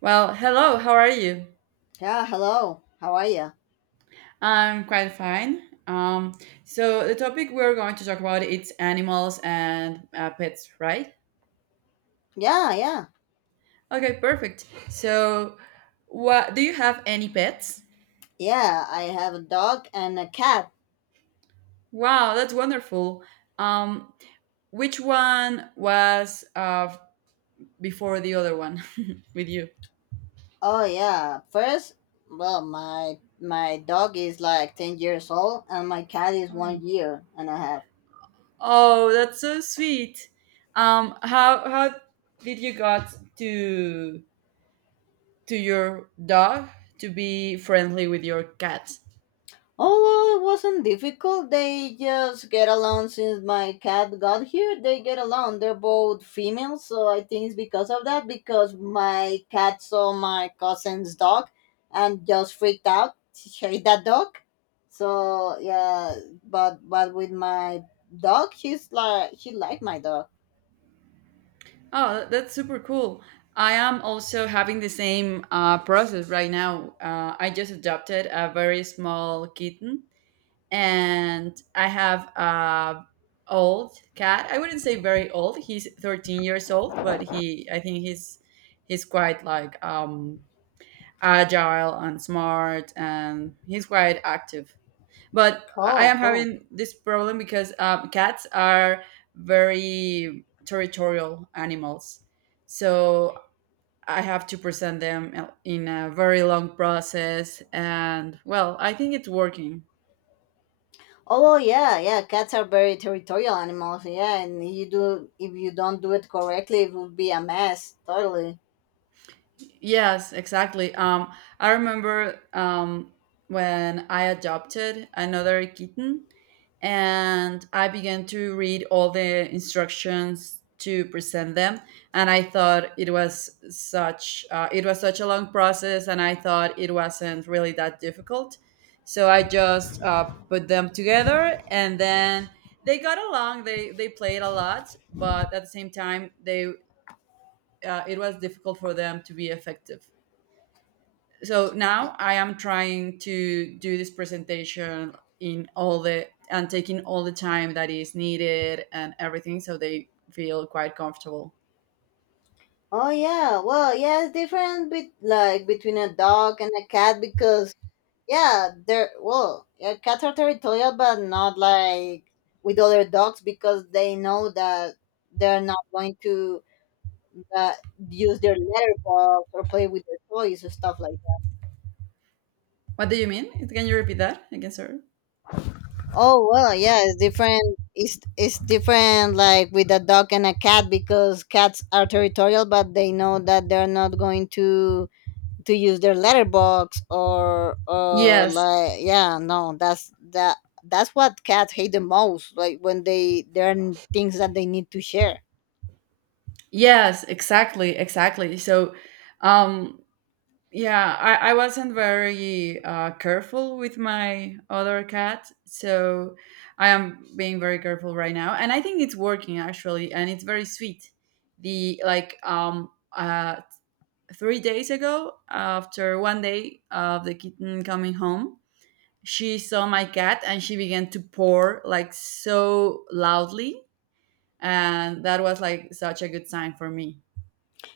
Well, hello, how are you? Yeah, hello. How are you? I'm quite fine. So the topic we're going to talk about it's animals and pets, right? Yeah, yeah. Okay, perfect. So, what do you have any pets? Yeah, I have a dog and a cat. Wow, that's wonderful. Um, which one was before the other one with you? Oh yeah. First, well, my dog is like 10 years old and my cat is Oh, 1 year and a half. Oh, that's so sweet. How did you got to your dog to be friendly with your cat. Oh, well, it wasn't difficult. They just get along since my cat got here. They get along. They're both females, so I think it's because of that. Because my cat saw my cousin's dog and just freaked out. She hate that dog. So yeah, but with my dog, she's like she liked my dog. Oh, that's super cool. I am also having the same process right now. I just adopted a very small kitten, and I have a old cat. I wouldn't say very old. He's 13 years old, but I think he's quite like agile and smart, and he's quite active. But I Oh, am cool. having this problem because cats are very territorial animals. So I have to present them in a very long process. And well, I think it's working. Oh, well, yeah, yeah. Cats are very territorial animals. Yeah, and you do if you don't do it correctly, it would be a mess. Totally. Yes, exactly. I remember when I adopted another kitten, and I began to read all the instructions to present them. And I thought it was such a long process, and I thought it wasn't really that difficult. So I just put them together, and then they got along. They played a lot, but at the same time, they it was difficult for them to be effective. So now I am trying to do this presentation in all the and taking all the time that is needed and everything so they feel quite comfortable. Oh yeah, well yeah, it's different bet like between a dog and a cat because yeah, they're well, yeah, cats are territorial but not like with other dogs because they know that they're not going to uh, use their litter box or play with their toys or stuff like that. What do you mean, can you repeat that again, sir? Oh well, yeah, it's different. It's different like with a dog and a cat because cats are territorial but they know that they're not going to use their letterbox or Yes. like yeah no that's that that's what cats hate the most like when they there are things that they need to share. Yes, exactly, exactly. So um yeah, I wasn't very careful with my other cat, so I am being very careful right now, and I think it's working actually, and it's very sweet. The like uh 3 days ago, after one day of the kitten coming home, she saw my cat and she began to purr like so loudly, and that was like such a good sign for me.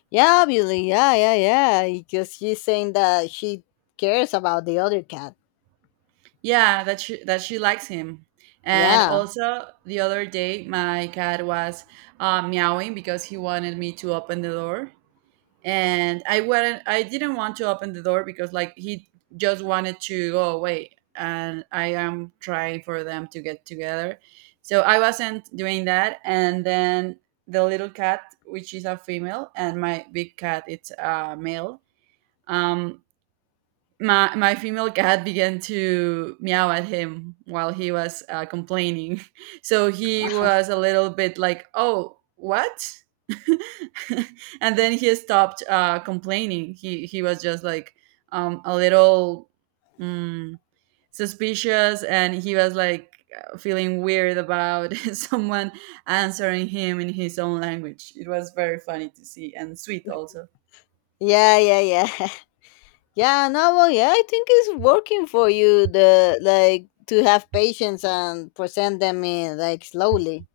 Yeah, obviously, yeah, yeah, yeah, because she's saying that she cares about the other cat. Yeah, that she likes him. And Yeah, also the other day, my cat was meowing because he wanted me to open the door, and I wouldn't. I didn't want to open the door because like he just wanted to go away, and I am trying for them to get together. So I wasn't doing that, and then the little cat, which is a female, and my big cat, it's a male. Um, my female cat began to meow at him while he was complaining. So he was a little bit like, "Oh, what?" And then he stopped complaining. He was just like a little mm, suspicious, and he was like feeling weird about someone answering him in his own language. It was very funny to see, and sweet also. yeah, yeah, yeah. Yeah, no, well yeah, I think it's working for you, the like to have patience and present them in like slowly.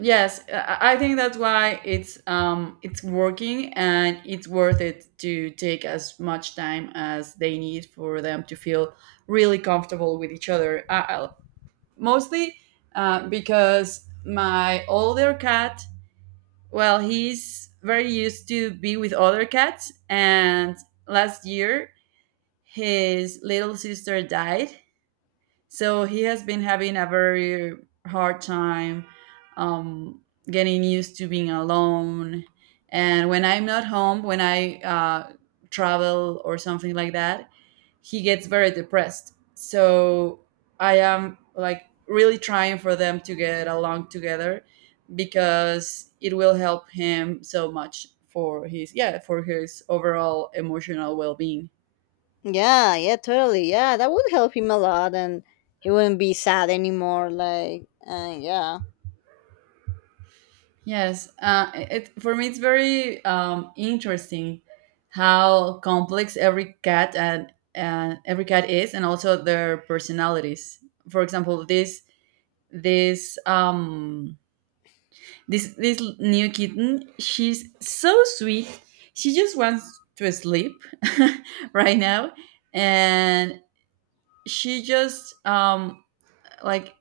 Yes, I think that's why it's working, and it's worth it to take as much time as they need for them to feel really comfortable with each other. Mostly because my older cat, well, he's very used to be with other cats, and last year his little sister died, so he has been having a very hard time um, getting used to being alone. And when I'm not home, when I travel or something like that, he gets very depressed. So I am like really trying for them to get along together because it will help him so much for his yeah for his overall emotional well-being. Yeah, yeah, totally. Yeah, that would help him a lot, and he wouldn't be sad anymore. Like, yeah. Yes, it for me it's very interesting how complex every cat is, and also their personalities. For example, this um, this new kitten, she's so sweet. She just wants to sleep right now, and she just like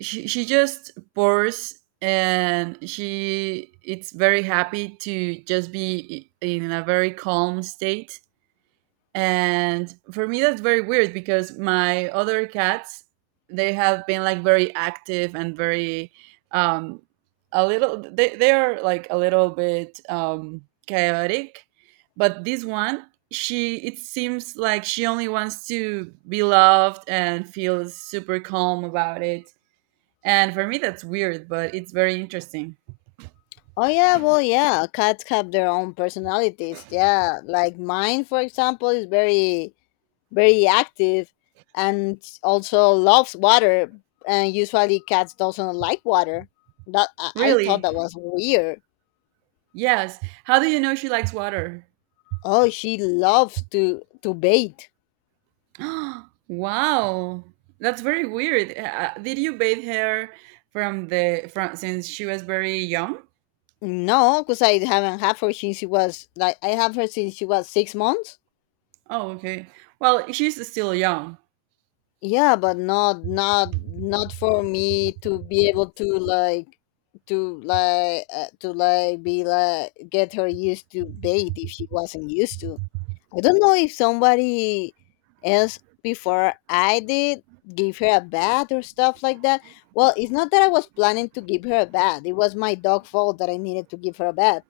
she just pours and she it's very happy to just be in a very calm state. And for me that's very weird because my other cats they have been like very active and very um a little they are like a little bit chaotic. But this one she it seems like she only wants to be loved and feels super calm about it. And for me, that's weird, but it's very interesting. Oh yeah, well yeah. Cats have their own personalities. Yeah, like mine, for example, is very, very active, and also loves water. And usually, cats doesn't like water. That I thought Really? that was weird. Yes. How do you know she likes water? Oh, she loves to bathe. Wow. That's very weird. Did you bathe her from the from since she was very young? No, because I haven't had her since she was like I have her since she was 6 months. Oh, okay. Well, she's still young. Yeah, but not not not for me to be able to like to like to like be like get her used to bait if she wasn't used to. I don't know if somebody else before I did give her a bath or stuff like that. Well, it's not that I was planning to give her a bath, it was my dog fault that I needed to give her a bath.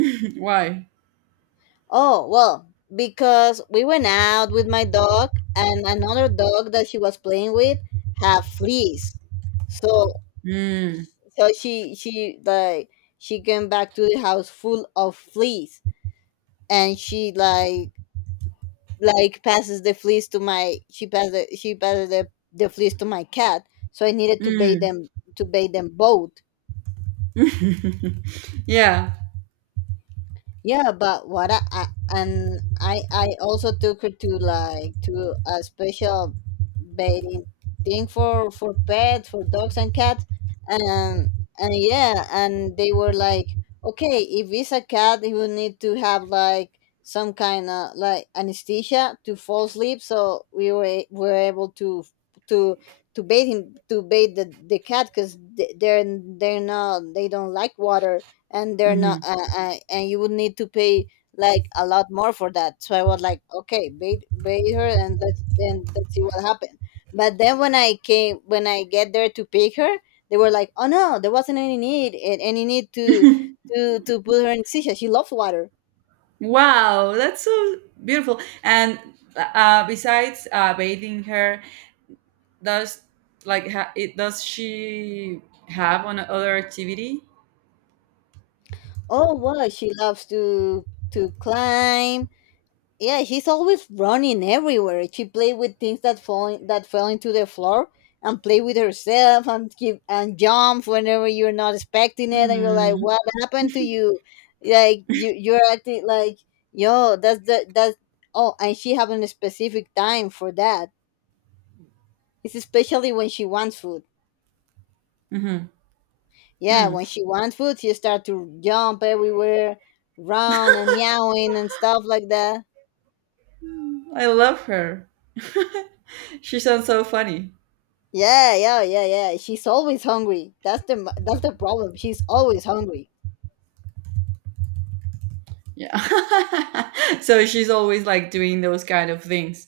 Why? Oh, well, because we went out with my dog and another dog that she was playing with had fleas. So Mm, so she like she came back to the house full of fleas and she like passes the fleas to my she passed the, she passes the fleas to my cat. So I needed mm. To bathe them both. Yeah. Yeah, but what I and I also took her to like to a special bathing thing for pets for dogs and cats, and and yeah and they were like okay if it's a cat he will need to have like some kind of like anesthesia to fall asleep so we were a- were able to to bathe him to bathe the cat because they're they're not they don't like water and they're not Mhm. And you would need to pay like a lot more for that, so I was like okay bait bait her and let's then let's see what happened. But then when I came when I get there to pick her, they were like oh no there wasn't any need a- any need to put her in seashell, she loves water. Wow, that's so beautiful. And besides bathing her, does like it does she have on other activity. Oh well, she loves to climb. Yeah, she's always running everywhere, she play with things that fall that fell into the floor and play with herself and keep and jump whenever you're not expecting it and you're like Hmm. what happened to you, like you're acting like yo that's the that's. Oh, and she having a specific time for that, it's especially when she wants food. Hmm. Yeah, Hmm. when she wants food she start to jump everywhere, run and meowing and stuff like that. I love her. She sounds so funny. Yeah, yeah, yeah, yeah. She's always hungry. That's the m- that's the problem. She's always hungry. Yeah. So she's always like doing those kind of things.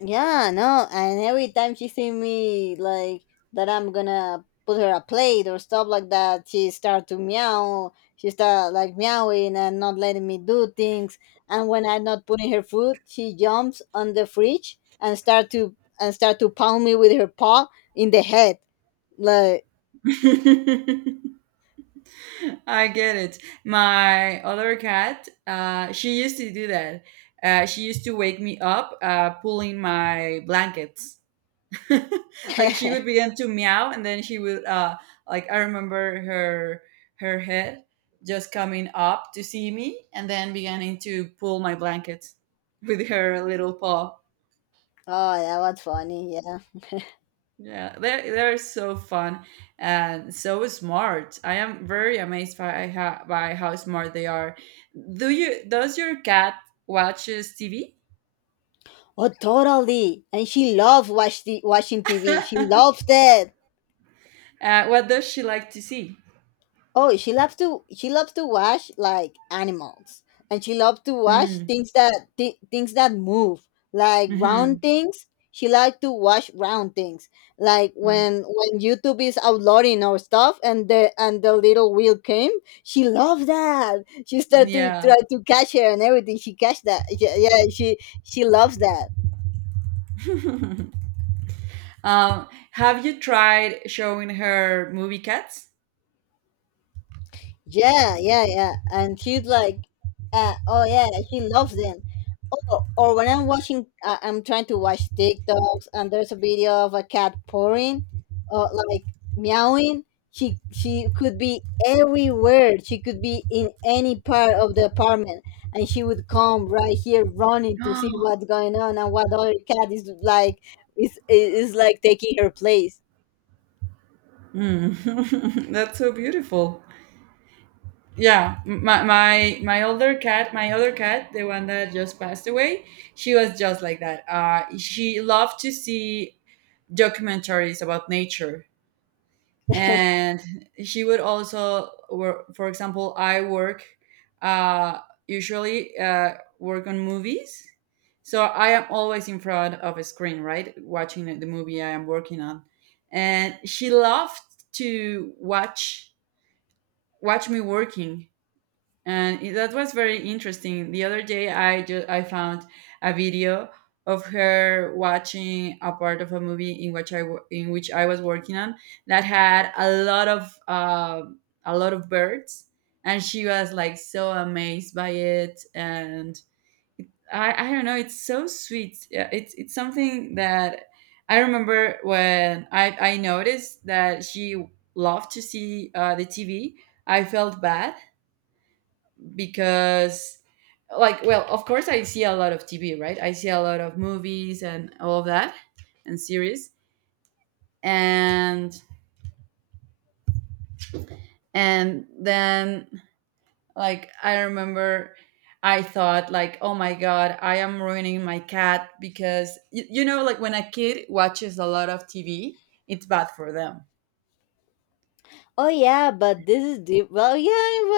Yeah, no. And every time she see me like that, I'm gonna put her a plate or stuff like that. She start to meow. She start like meowing and not letting me do things. And when I'm not putting her food, she jumps on the fridge and start to pound me with her paw in the head. Like, I get it. My other cat, she used to do that. She used to wake me up, pulling my blankets. Like she oh, would begin to meow, and then she would like I remember her her head just coming up to see me, and then beginning to pull my blanket with her little paw. that was funny. Yeah. Yeah they're so fun and so smart. I am very amazed by by how smart they are. Do you does your cat watches TV? Oh, totally. And she loves watch the, watching TV. She Uh, loves that. what does she like to see? Oh, she loves to watch like animals, and she loves to watch Hmm, things that thi- things that move, like mm-hmm. round things. She likes to watch round things, like Mm, when YouTube is uploading our stuff, and the little wheel came. She loved that. She started to yeah. try to catch her and everything. She catch that. Yeah, yeah she loves that. Have you tried showing her movie cats? Yeah, yeah, yeah. And she's like, oh yeah, she loves them. Oh, or when I'm watching, I'm trying to watch TikToks, and there's a video of a cat purring, or like meowing. She could be everywhere. She could be in any part of the apartment, and she would come right here running to see what's going on and what other cat is like taking her place. Mm. That's so beautiful. Yeah, my older cat, my other cat, the one that just passed away, she was just like that. She loved to see documentaries about nature. And she would also work for example I work uh, usually work on movies. So I am always in front of a screen, right, watching the movie I am working on. And she loved to watch me working. And that was very interesting. The other day I just I found a video of her watching a part of a movie in which in which I was working on, that had a lot of birds, and she was like so amazed by it. And I don't know, it's so sweet. Yeah, it's something that I remember when I noticed that she loved to see the TV, I felt bad because like well of course I see a lot of TV, right, I see a lot of movies and all of that, and series. and and then like I remember I thought like oh my god I am ruining my cat because you know like when a kid watches a lot of TV it's bad for them. Oh yeah, but this is deep. Well, yeah,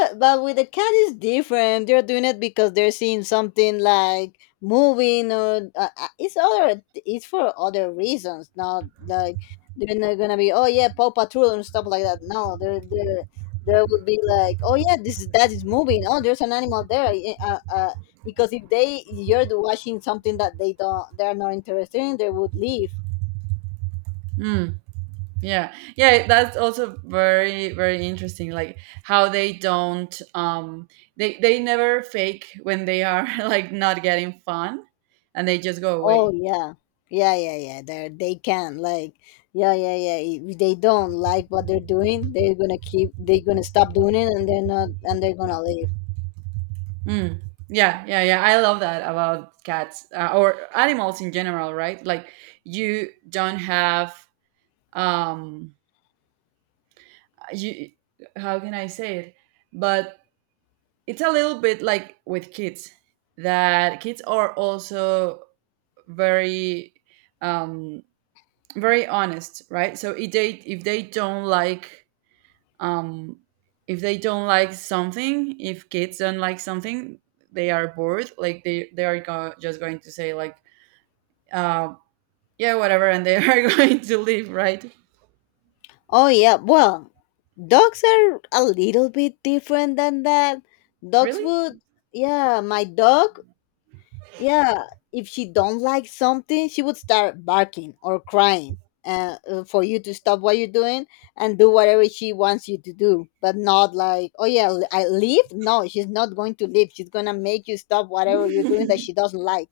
but with the cat is different. They're doing it because they're seeing something like moving or it's other. It's for other reasons. Not like they're not gonna be. Oh yeah, Paw Patrol and stuff like that. No, they're there would be like, oh yeah, this is that is moving. Oh, there's an animal there. Eh, because if they you're watching something that they don't, they're not interested in, they would leave. Mm. Yeah, yeah, that's also very, very interesting. Like how they don't, they never fake when they are like not getting fun, and they just go Oh away. yeah, yeah, yeah, yeah. They can like yeah, yeah, yeah. If they don't like what they're doing, they're gonna keep. They're gonna stop doing it, and they're not, and they're gonna leave. Mm. Yeah, yeah, yeah. I love that about cats or animals in general, right? Like you don't have, um, you. How can I say it? But it's a little bit like with kids that kids are also very um very honest, right? So if they don't like um if they don't like something, if kids don't like something, they are bored, like they just going to say like uh yeah whatever, and they are going to leave, right? Oh yeah. Well, dogs are a little bit different than that. Dogs Really? would. Yeah, my dog yeah, if she don't like something, she would start barking or crying for you to stop what you're doing and do whatever she wants you to do, but not like, oh yeah, l- I leave. No, she's not going to leave. She's gonna make you stop whatever you're doing that she doesn't like.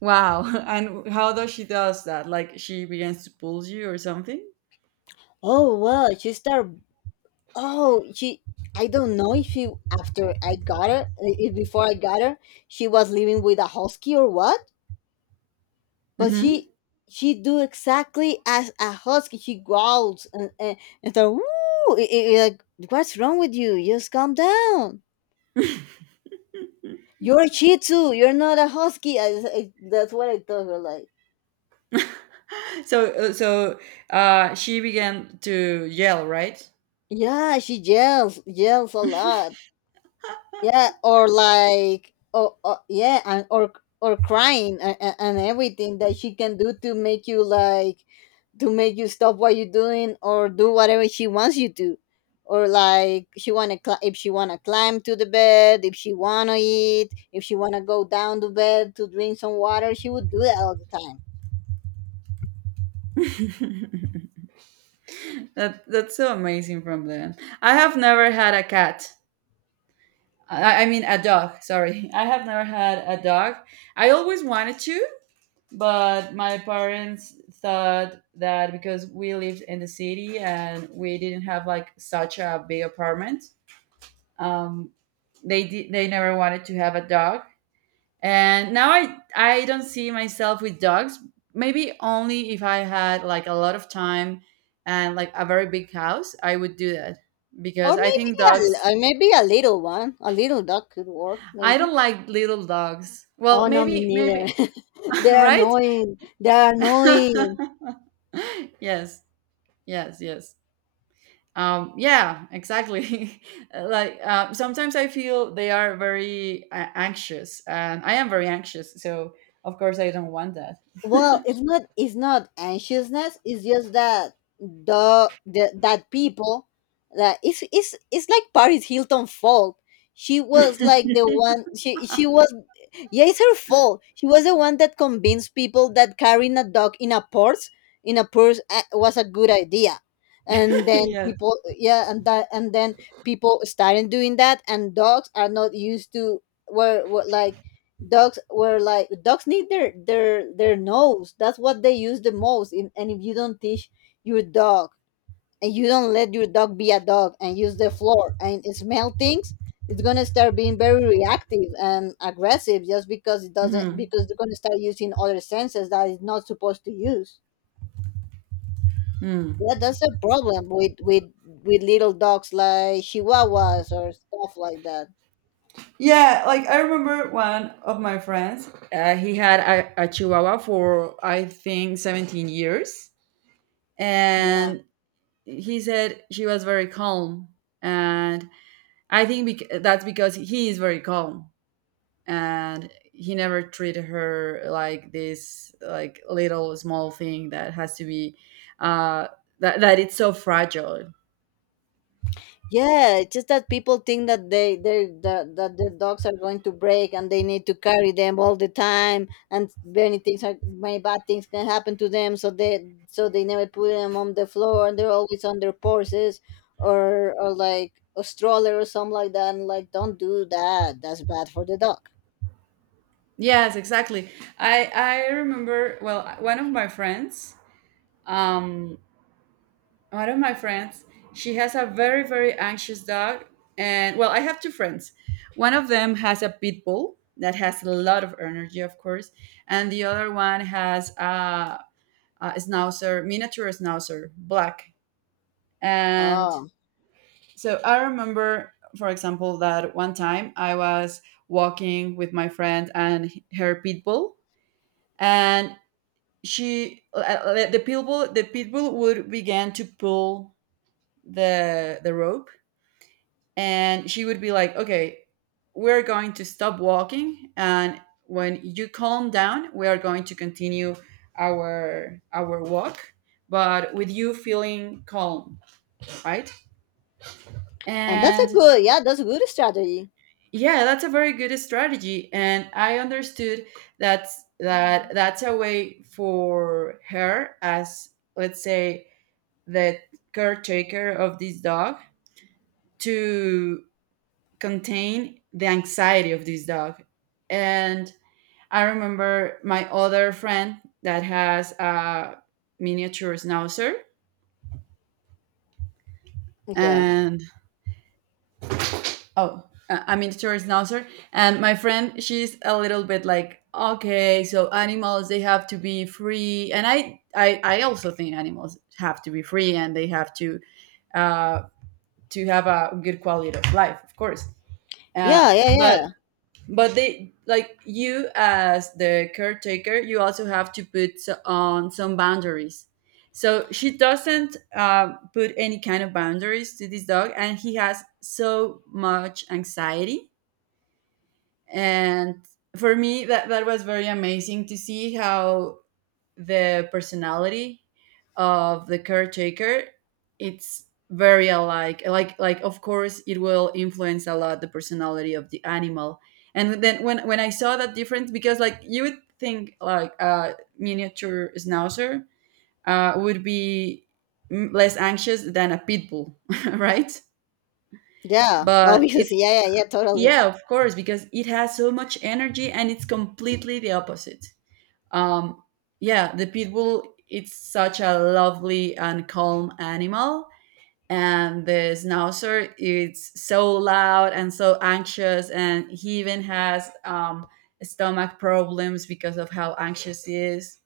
Wow, and how does she does that, like she begins to pull you or something? Oh well, she start. Oh, she. I don't know if she after I got her, if before I got her, she was living with a husky or what, but Hmm. She do exactly as a husky. She growls and so woo. It- it like, what's wrong with you? Just calm down. You're a Shih Tzu. You're not a husky. I- that's what I told her. Like, So she began to yell, right? yeah, she yells yells a lot. Yeah, or like, oh, oh yeah, and or crying and everything that she can do to make you like to make you stop what you're doing or do whatever she wants you to, or like she wanna cl- if she wanna climb to the bed if she wanna eat if she wanna go down to bed to drink some water she would do that all the time. That that's so amazing from them. I have never had a cat. I mean a dog. Sorry, I have never had a dog. I always wanted to, but my parents thought that because we lived in the city and we didn't have like such a big apartment, um, they never wanted to have a dog. And now I don't see myself with dogs. Maybe only if I had like a lot of time and like a very big house, I would do that Or because I maybe think dogs a, maybe a little one a little dog could work I maybe. don't like little dogs. Well, Oh no me maybe neither. maybe They're right? annoying, they're annoying. Yes. Yes, yes. Yeah, exactly. Like sometimes I feel they are very anxious and I am very anxious, so of course I don't want that. Well, it's not anxiousness. It's just that the that people that it's like Paris Hilton fault. She was like the one. She was yeah, it's her fault. She was the one that convinced people that carrying a dog in a purse was a good idea. And then Yes. people, yeah, and that, and then people started doing that. And dogs are not used to were, were like were like dogs need their nose. That's what they use the most. In, and if you don't teach your dog and you don't let your dog be a dog and use the floor and smell things, it's gonna start being very reactive and aggressive just because it doesn't Mhm. because they're gonna start using other senses that it's not supposed to use. Mm. Yeah, that's a problem with little dogs like Chihuahuas or stuff like that. Yeah, like I remember one of my friends. He had a chihuahua for I think 17 years, Yeah. and he said she was very calm, and I think that's because he is very calm, and he never treated her like this, like little small thing that has to be, uh, that that it's so fragile. Yeah, it's just that people think that the dogs are going to break and they need to carry them all the time and many bad things can happen to them so they never put them on the floor, and they're always on their porches or like a stroller or something like that. And like, don't do that, that's bad for the dog. Yes, exactly. I remember well one of my friends. Um, one of my friends, she has a very very anxious dog. And well, I have two friends. One of them has a pit bull that has a lot of energy, of course, and the other one has a schnauzer, miniature schnauzer, black. And Oh, so I remember, for example, that one time I was walking with my friend and her pit bull. And she the pit bull would begin to pull the rope. And she would be like, okay, we're going to stop walking, and when you calm down we are going to continue our walk, but with you feeling calm, right? and that's a And good, that's a good strategy. yeah, that's a very good strategy. And I understood that that's a way for her as, let's say, the caretaker of this dog, to contain the anxiety of this dog. And I remember my other friend that has a miniature schnauzer. Yeah, And oh, a miniature schnauzer. And my friend, she's a little bit like, okay, so animals, they have to be free. And I also think animals have to be free, and they have uh, to have a good quality of life, of course. uh, yeah, yeah, yeah, but But they, like, you as the caretaker, you also have to put on some boundaries. So she doesn't put any kind of boundaries to this dog, and he has so much anxiety. And for me, that was very amazing to see how the personality of the caretaker, it's very alike, like of course it will influence a lot the personality of the animal. And then when I saw that difference, because like you would think like a miniature schnauzer would be less anxious than a pit bull. Right? yeah, But it's, obviously, yeah, yeah, yeah, totally. yeah, of course, because it has so much energy and it's completely the opposite. um, yeah, the pit bull, it's such a lovely and calm animal, and the schnauzer, it's so loud and so anxious, and he even has stomach problems because of how anxious he is.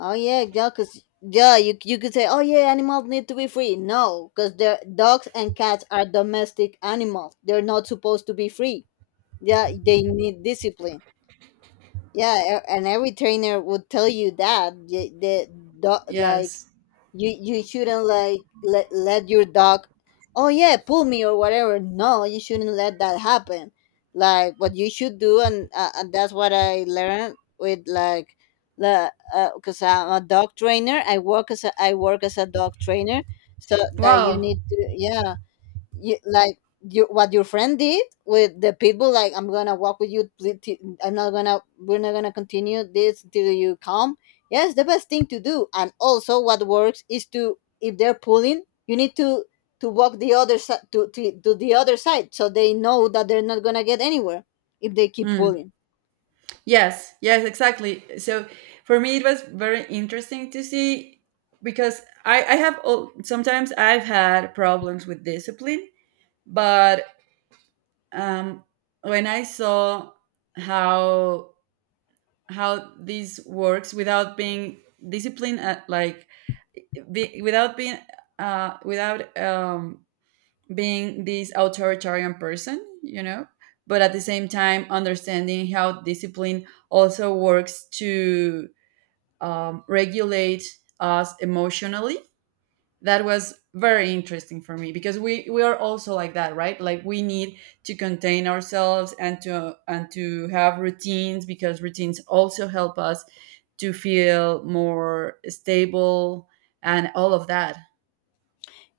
Oh yeah, yeah, cause yeah, you could say, oh yeah, animals need to be free. No, cause they're dogs, and cats are domestic animals. They're not supposed to be free. Yeah, they need discipline. And every trainer would tell you that the dog, like Yes. you shouldn't like let your dog, oh yeah, pull me or whatever. No, you shouldn't let that happen. Like, what you should do, and that's what I learned with, like, the, because I'm a dog trainer. I work as a, I work as a dog trainer. So that you Wow. need to, yeah, you, like, you, what your friend did with the pitbull, like, I'm gonna walk with you, I'm not gonna, we're not gonna continue this till you come. Yes, the best thing to do. And also what works is to, if they're pulling, you need to walk the other side, to the other side, so they know that they're not gonna get anywhere if they keep Mm, pulling. yes, yes, exactly. So for me, it was very interesting to see because I have sometimes I've had problems with discipline. But um, when I saw how this works without being disciplined, at, like without being without being this authoritarian person, you know, but at the same time understanding how discipline also works to regulate us emotionally. That was very interesting for me, because we are also like that, right? Like we need to contain ourselves and to have routines, because routines also help us to feel more stable and all of that.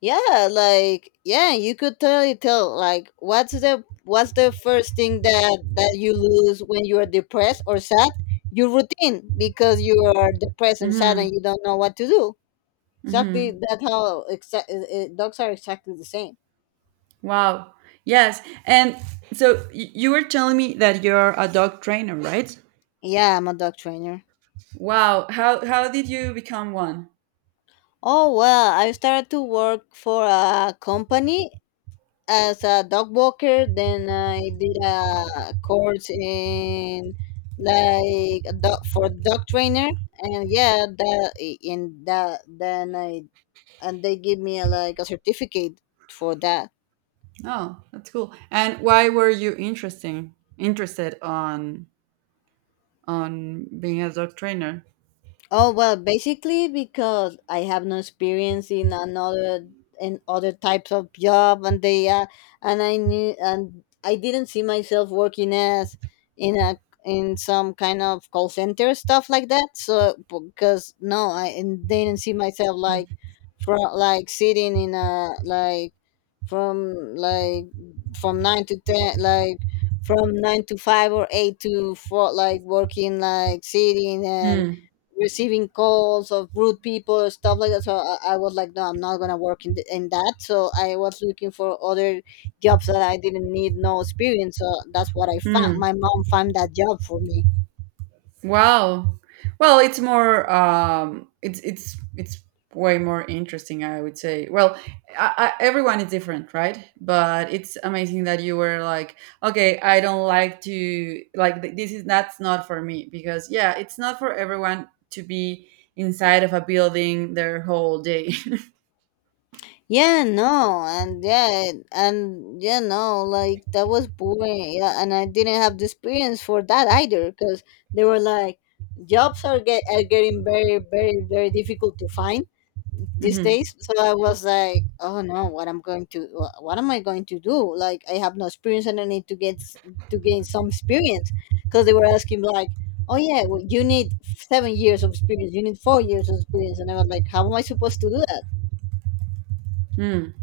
Yeah, like, yeah, you could totally tell, like, what's the first thing that you lose when you are depressed or sad? Your routine, because you are depressed and sad and Hmm. you don't know what to do. Exactly Hmm. that. How dogs are exactly the same. Wow. Yes. And so you were telling me that you're a dog trainer, right? Yeah, I'm a dog trainer. Wow, how did you become one? Oh, Oh well, I started to work for a company as a dog walker, then I did a course in like a dog trainer, and yeah, that, in that, then I, and they give me a, like a certificate for that. that's cool. And why were you interesting interested on being a dog trainer? Oh well, basically because I have no experience in another, in other types of job, and I knew, and I didn't see myself working as in a, in some kind of call center stuff like that. So because no, I and didn't see myself like from like sitting in a like, from like, from nine to ten, like from nine to five or eight to four, like working, like sitting and Mm. receiving calls of rude people, stuff like that. So I was like, no, I'm not gonna work in, the, in that. So I was looking for other jobs that I didn't need no experience, so that's what I found, Mm. my mom found that job for me. Wow. Well, it's more. It's it's way more interesting, I would say. Well, I, everyone is different, right? But it's amazing that you were like, okay, I don't like to like this is, that's not for me, because yeah, it's not for everyone to be inside of a building their whole day. Yeah, no, and yeah, and yeah, no, like, that was boring. Yeah, and I didn't have the experience for that either, because they were like, jobs are, get, are getting very, very, very difficult to find these days. So I was like, oh no, what I'm going to, what am I going to do? Like, I have no experience and I need to get to gain some experience, because they were asking like, oh yeah, well, you need 7 years of experience, you need 4 years of experience. And I was like, how am I supposed to do that? Hmm.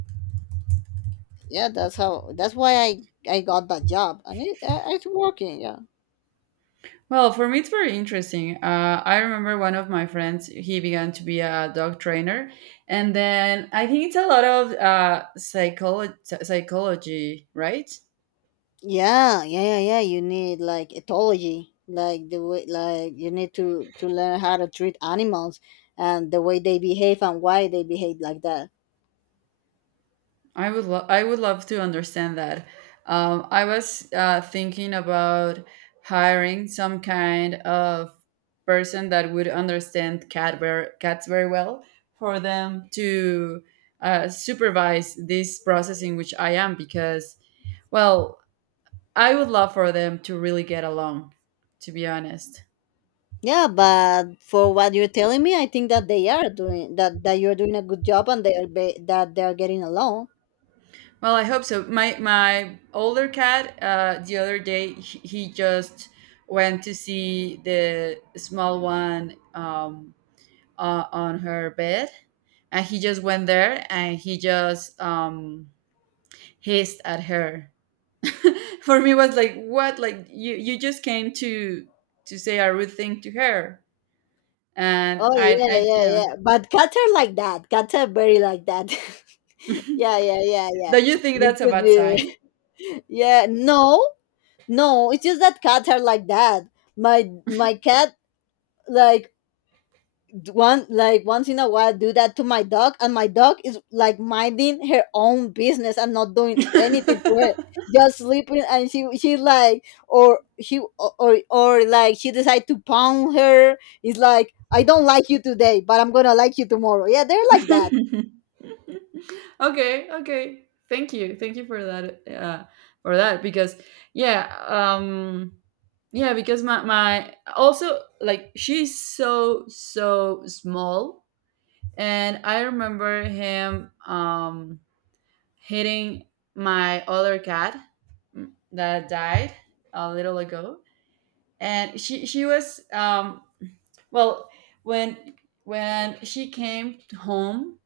Yeah, that's how, that's why I got that job, and it's working, yeah. Well, for me, it's very interesting. I remember one of my friends, he began to be a dog trainer. And then I think it's a lot of psychology, right? Yeah, yeah, yeah, yeah. You need like ethology, like the way, like you need to learn how to treat animals and the way they behave and why they behave like that. I would, I would love to understand that. I was thinking about hiring some kind of person that would understand cats very well, for them to supervise this process in which I am, because, well, I would love for them to really get along, to be honest. Yeah, but for what you're telling me, I think that they are doing that, that you're doing a good job, and they are be, that they are getting along. Well, I hope so. My older cat, the other day, he just went to see the small one, on her bed, and he just went there and he just hissed at her. For me, it was like, what? Like you just came to say a rude thing to her, and Oh yeah, I yeah, didn't. yeah. But cats are like that. Cats are very like that. Yeah, yeah, yeah, yeah. Do you think You that's a could bad be. sign? Yeah, no, no. It's just that cats are like that. My cat, like, one, like, once in a while do that to my dog, and my dog is like minding her own business and not doing anything to her, just sleeping. And she like, or she, or like she decide to pound her. It's like, I don't like you today, but I'm gonna like you tomorrow. Yeah, they're like that. Okay, okay, thank you, thank you for that, for that, because yeah. Yeah, because my also, like, she's so so small. And I remember him hitting my other cat, that died a little ago. And she was well, when she came home,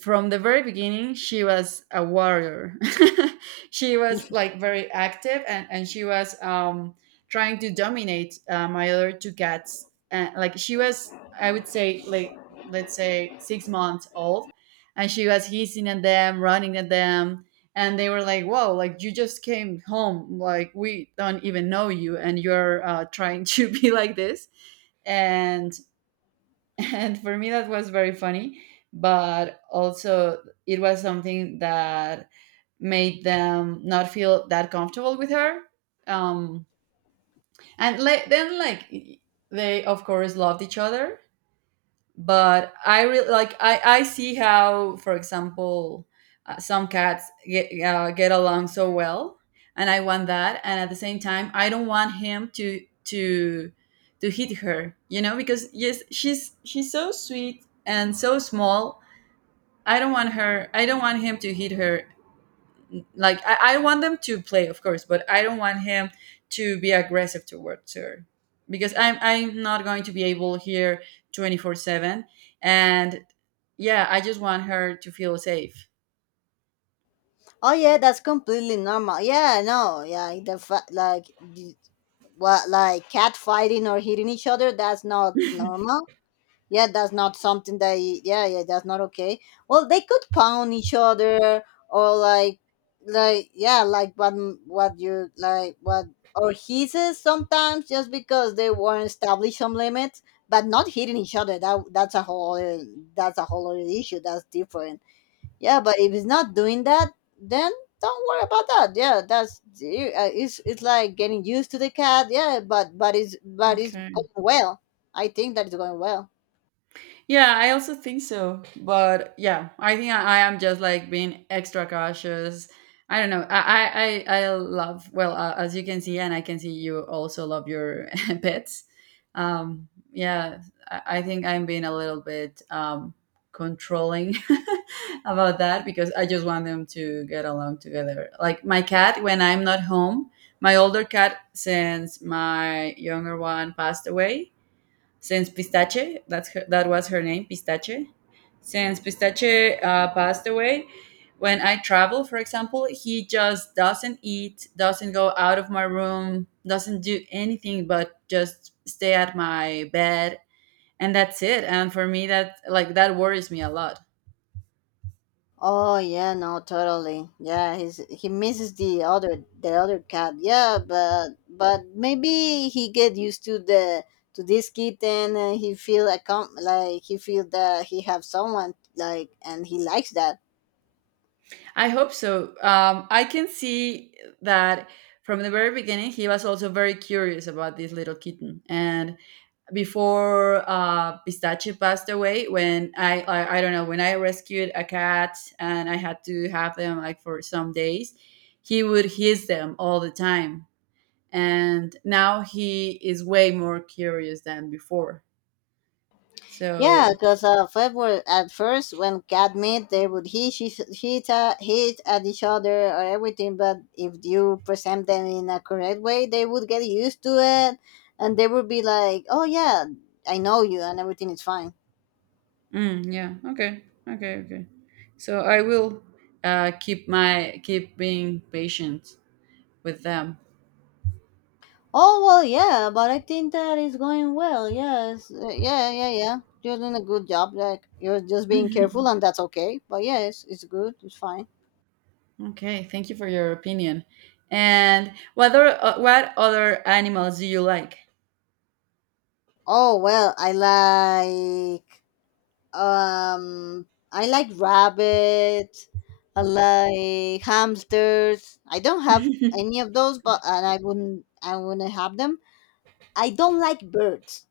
from the very beginning she was a warrior. She was like very active, and she was trying to dominate my other two cats. And like, she was, I would say, like, let's say 6 months old, and she was hissing at them, running at them. And they were like, whoa, like, you just came home, like, we don't even know you, and you're trying to be like this. And and for me, that was very funny. But also it was something that made them not feel that comfortable with her. um and like then, they of course loved each other. But I really like, I see how, for example, some cats get along so well. And I want that. And at the same time, I don't want him to to hit her, you know, because yes, she's so sweet and so small. I don't want her, I don't want him to hit her. Like I want them to play, of course, but I don't want him to be aggressive towards her, because I'm not going to be able here 24/7. And yeah, I just want her to feel safe. Oh yeah, that's completely normal. Yeah, no, yeah, like, y- what, like cat fighting or hitting each other, that's not normal. Yeah, that's not something that yeah, yeah, that's not okay. Well, they could pound each other or like, yeah, like what, what you, like, what, or he says sometimes, just because they weren't established some limits. But not hitting each other, that's a whole other, that's a whole other issue, that's different. Yeah, but if it's not doing that, then don't worry about that. Yeah, that's it's like getting used to the cat. Yeah, but it's, but it's Okay. going well. I think that it's going well. Yeah, I also think so. But yeah, I think I am just like being extra cautious. I don't know. I love, well, as you can see, and I can see you also love your pets. Yeah, I think I'm being a little bit controlling about that, because I just want them to get along together. Like my cat, when I'm not home, my older cat, since my younger one passed away, since Pistache, that's her, that was her name, Pistache. Since Pistache passed away, when I travel, for example, he just doesn't eat, doesn't go out of my room, doesn't do anything but just stay at my bed, and that's it. And for me, that, like, that worries me a lot. Oh yeah, no, totally. Yeah, he's, he misses the other cat. Yeah, but maybe he get used to the, to this kitten, and he feel accom- like he feel that he have someone, like, and he likes that. I hope so. I can see that from the very beginning, he was also very curious about this little kitten. And before Pistachio passed away, when I don't know, when I rescued a cat and I had to have them like for some days, he would hiss them all the time, and now he is way more curious than before. Yeah, So, because favorite at first when cat meet they would hit hit at each other or everything. But if you present them in a correct way, they would get used to it, and they would be like, "Oh yeah, I know you, and everything is fine." mm, yeah, okay, okay, okay. So I will keep my, keep being patient with them. Oh well, yeah, but I think that is going well. Yes, yeah, yeah, yeah. You're doing a good job. Like, you're just being careful, and that's okay. But yes, it's good. It's fine. Okay, thank you for your opinion. And what other animals do you like? Oh well, I like, um, I like rabbits. I like hamsters. I don't have any of those, but, and I wouldn't. I wouldn't have them. I don't like birds.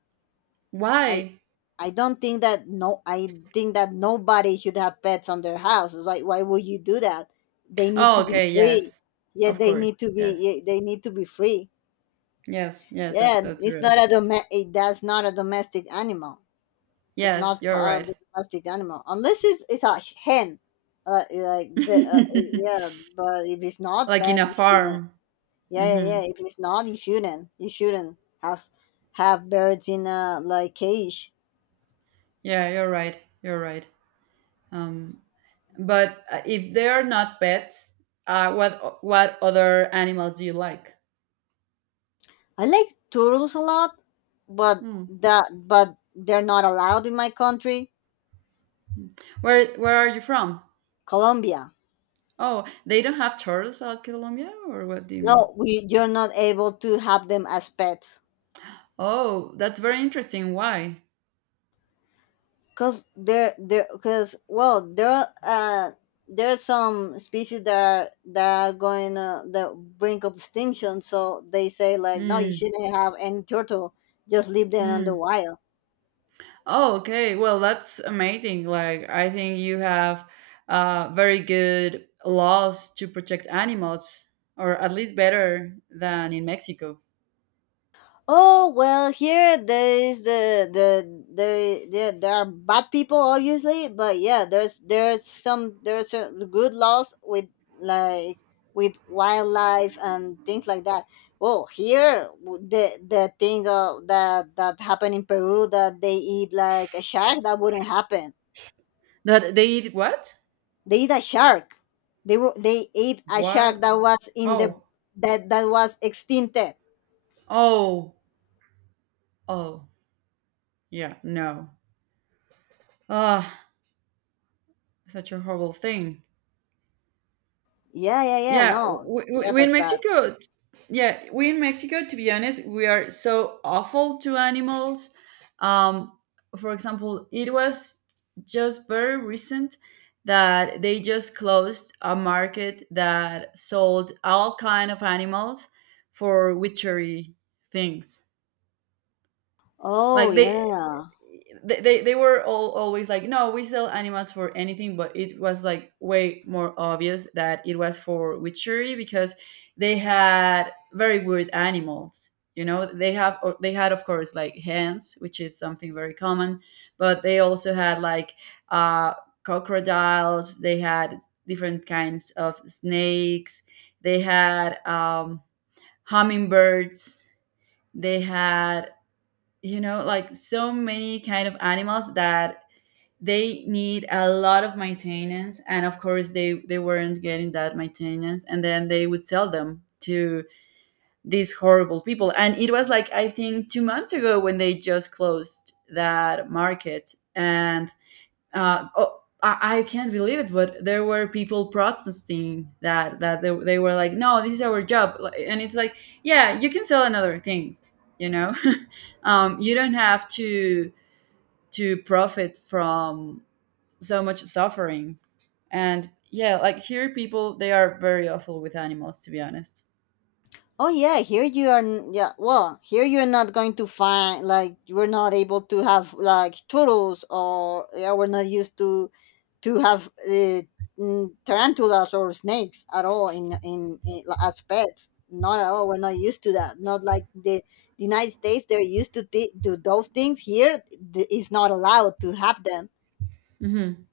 I Why? I don't think that, no. I think that nobody should have pets on their house. It's like, why would you do that? They need Oh, to be okay, free. yes. Yeah, Of they course. need to be. Yes. Yeah, they need to be free. Yes, yes, Yeah, that's it's not real. a dom. That's not a domestic animal. It's Yes, not you're part of right. the domestic animal unless it's, it's a hen. Like the, yeah, but if it's not, Like in then a you shouldn't. farm. Yeah, yeah, Hmm. yeah. If it's not, you shouldn't. You shouldn't have birds in a like cage. Yeah, you're right. You're right. Um, but if they are not pets, what what other animals do you like? I like turtles a lot, but Hmm. that, but they're not allowed in my country. Where are you from? Colombia. Oh, they don't have turtles out Colombia, or what do you mean? No, we, you're not able to have them as pets. Oh, that's very interesting. Why? Cause cause well, there are some species that are going the brink of extinction. So they say like, no, you Mm. shouldn't have any turtle. Just leave them on the Mm. wild. Oh, okay. Well, that's amazing. Like, I think you have very good laws to protect animals, or at least better than in Mexico. Oh well, here there is the there, there are bad people obviously, but yeah, there's some good laws with like, with wildlife and things like that. Well, here, the thing, that that happened in Peru, that they eat like a shark, that wouldn't happen. That they eat what? They eat a shark. They were, they ate a shark What? that was in the, Oh, that that was extincted. oh, oh. Yeah, no. Ah, such a horrible thing. Yeah, yeah, yeah. Yeah, No, yeah, we in that's bad. Mexico. Yeah, we in Mexico. To be honest, we are so awful to animals. Um, for example, it was just very recent that they just closed a market that sold all kind of animals for witchery things. Oh Like they, yeah. They were all always like, no, we sell animals for anything. But it was like way more obvious that it was for witchery, because they had very weird animals, you know. They have, or they had, of course, like, hens, which is something very common. But they also had like, uh, crocodiles, they had different kinds of snakes, they had hummingbirds, they had, you know, like so many kind of animals that they need a lot of maintenance, and of course they weren't getting that maintenance. And then they would sell them to these horrible people. And it was like, I think, 2 months ago when they just closed that market. And oh, I can't believe it, but there were people protesting that, they were like, no, this is our job. Like, and it's like, yeah, you can sell another things, you know, you don't have to profit from so much suffering. And yeah, like, here people, they are very awful with animals, to be honest. Oh yeah. Here you are. Yeah. Well, here you're not going to find like, we're not able to have like turtles, or yeah, we're not used to have, mm, tarantulas or snakes at all in as pets. Not at all. We're not used to that. Not like the United States. They're used to do those things. Here, it's not allowed to have them. Hmm.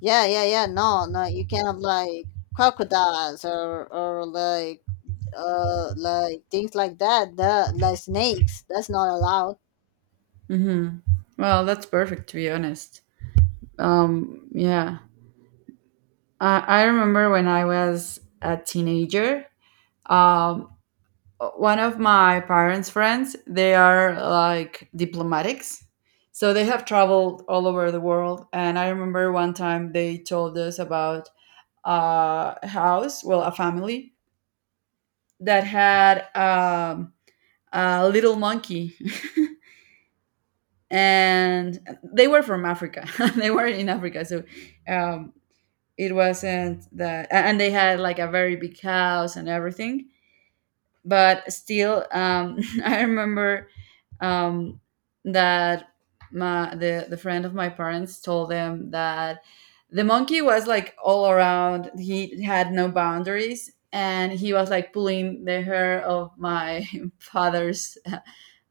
Yeah, yeah, yeah. No, no, you can have like crocodiles or like, uh, like things like that. The Like snakes. That's not allowed. Hmm. Well, that's perfect, to be honest. Um, yeah, I remember when I was a teenager. Um, One of my parents' friends, they are like diplomatics. So they have traveled all over the world. And I remember one time they told us about a house, well, a family that had a little monkey. And they were from Africa. They were in Africa. So um, it wasn't that. And they had like a very big house and everything but still I remember um, that the friend of my parents told them that the monkey was like all around, he had no boundaries and he was like pulling the hair of my father's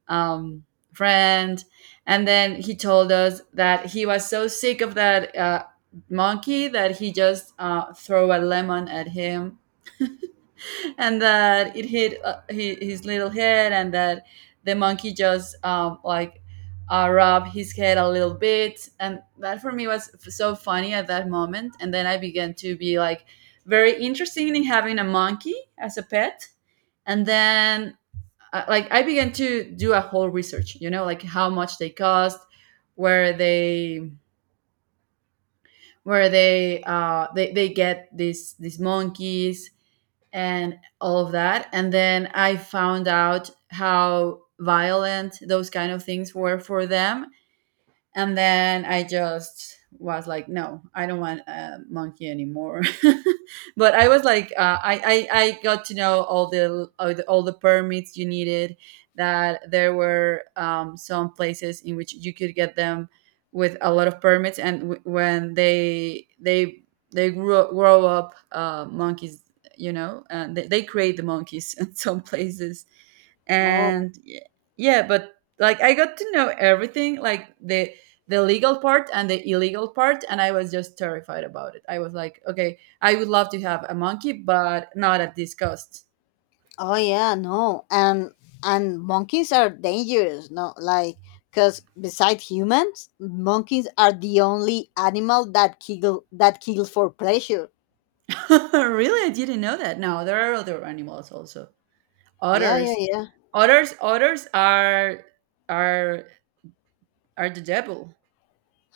um, friend. And then he told us that he was so sick of that monkey that he just threw a lemon at him and that it hit his little head and that the monkey just like rubbed his head a little bit, and that for me was so funny at that moment. And then I began to be like very interested in having a monkey as a pet. And then like I began to do a whole research, like how much they cost, where they where they get these monkeys and all of that. And then I found out how violent those kind of things were for them, and then I just was like, no, I don't want a monkey anymore. But I was like I got to know all the all the permits you needed, that there were some places in which you could get them with a lot of permits, and when they grow up monkeys, and they create the monkeys in some places. Oh, And yeah, but like I got to know everything, like the legal part and the illegal part, and I was just terrified about it. I was like, okay, I would love to have a monkey but not at this cost. oh yeah, no, and monkeys are dangerous. No, like, because besides humans, monkeys are the only animal that kill, that kills for pleasure. Really? I didn't know that. No, there are other animals also. Yeah, yeah, Otters. yeah. Otters are are are the devil.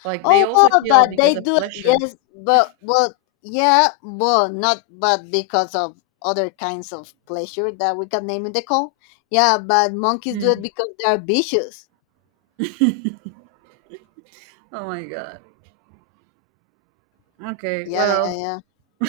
Like, they Oh also well, kill but because they of do, pleasure. yes, but well, yeah, well, not but because of other kinds of pleasure that we can name in the call. Yeah, but monkeys do it Mm. because they are vicious. Oh my god. Okay, Yeah, yeah, well, yeah.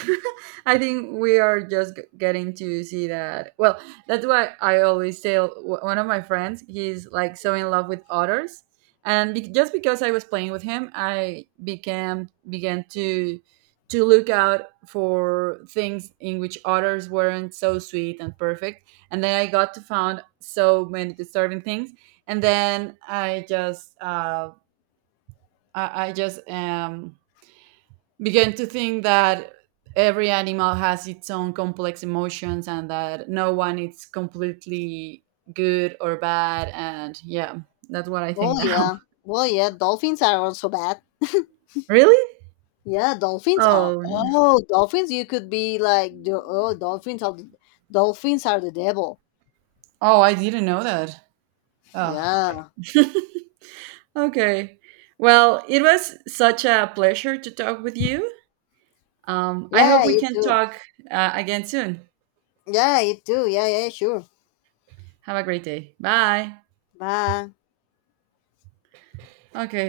I think we are just getting to see that. Well, that's why I always tell one of my friends, he's like so in love with otters. And just because I was playing with him, I became began to look out for things in which otters weren't so sweet and perfect. And then I got to found so many disturbing things. And then I just I just began to think that every animal has its own complex emotions and that no one is completely good or bad. And yeah, that's what I think Oh now. yeah. Well, yeah. Dolphins are also bad. Really? Yeah, dolphins are. Oh, n- Oh, dolphins! You could be like, oh, dolphins are the devil. oh, I didn't know that. Oh, Yeah, okay. Well, it was such a pleasure to talk with you. I hope yeah, we you can too. talk again soon. Yeah, you too. Yeah, yeah, sure. Have a great day. Bye. Bye. Okay.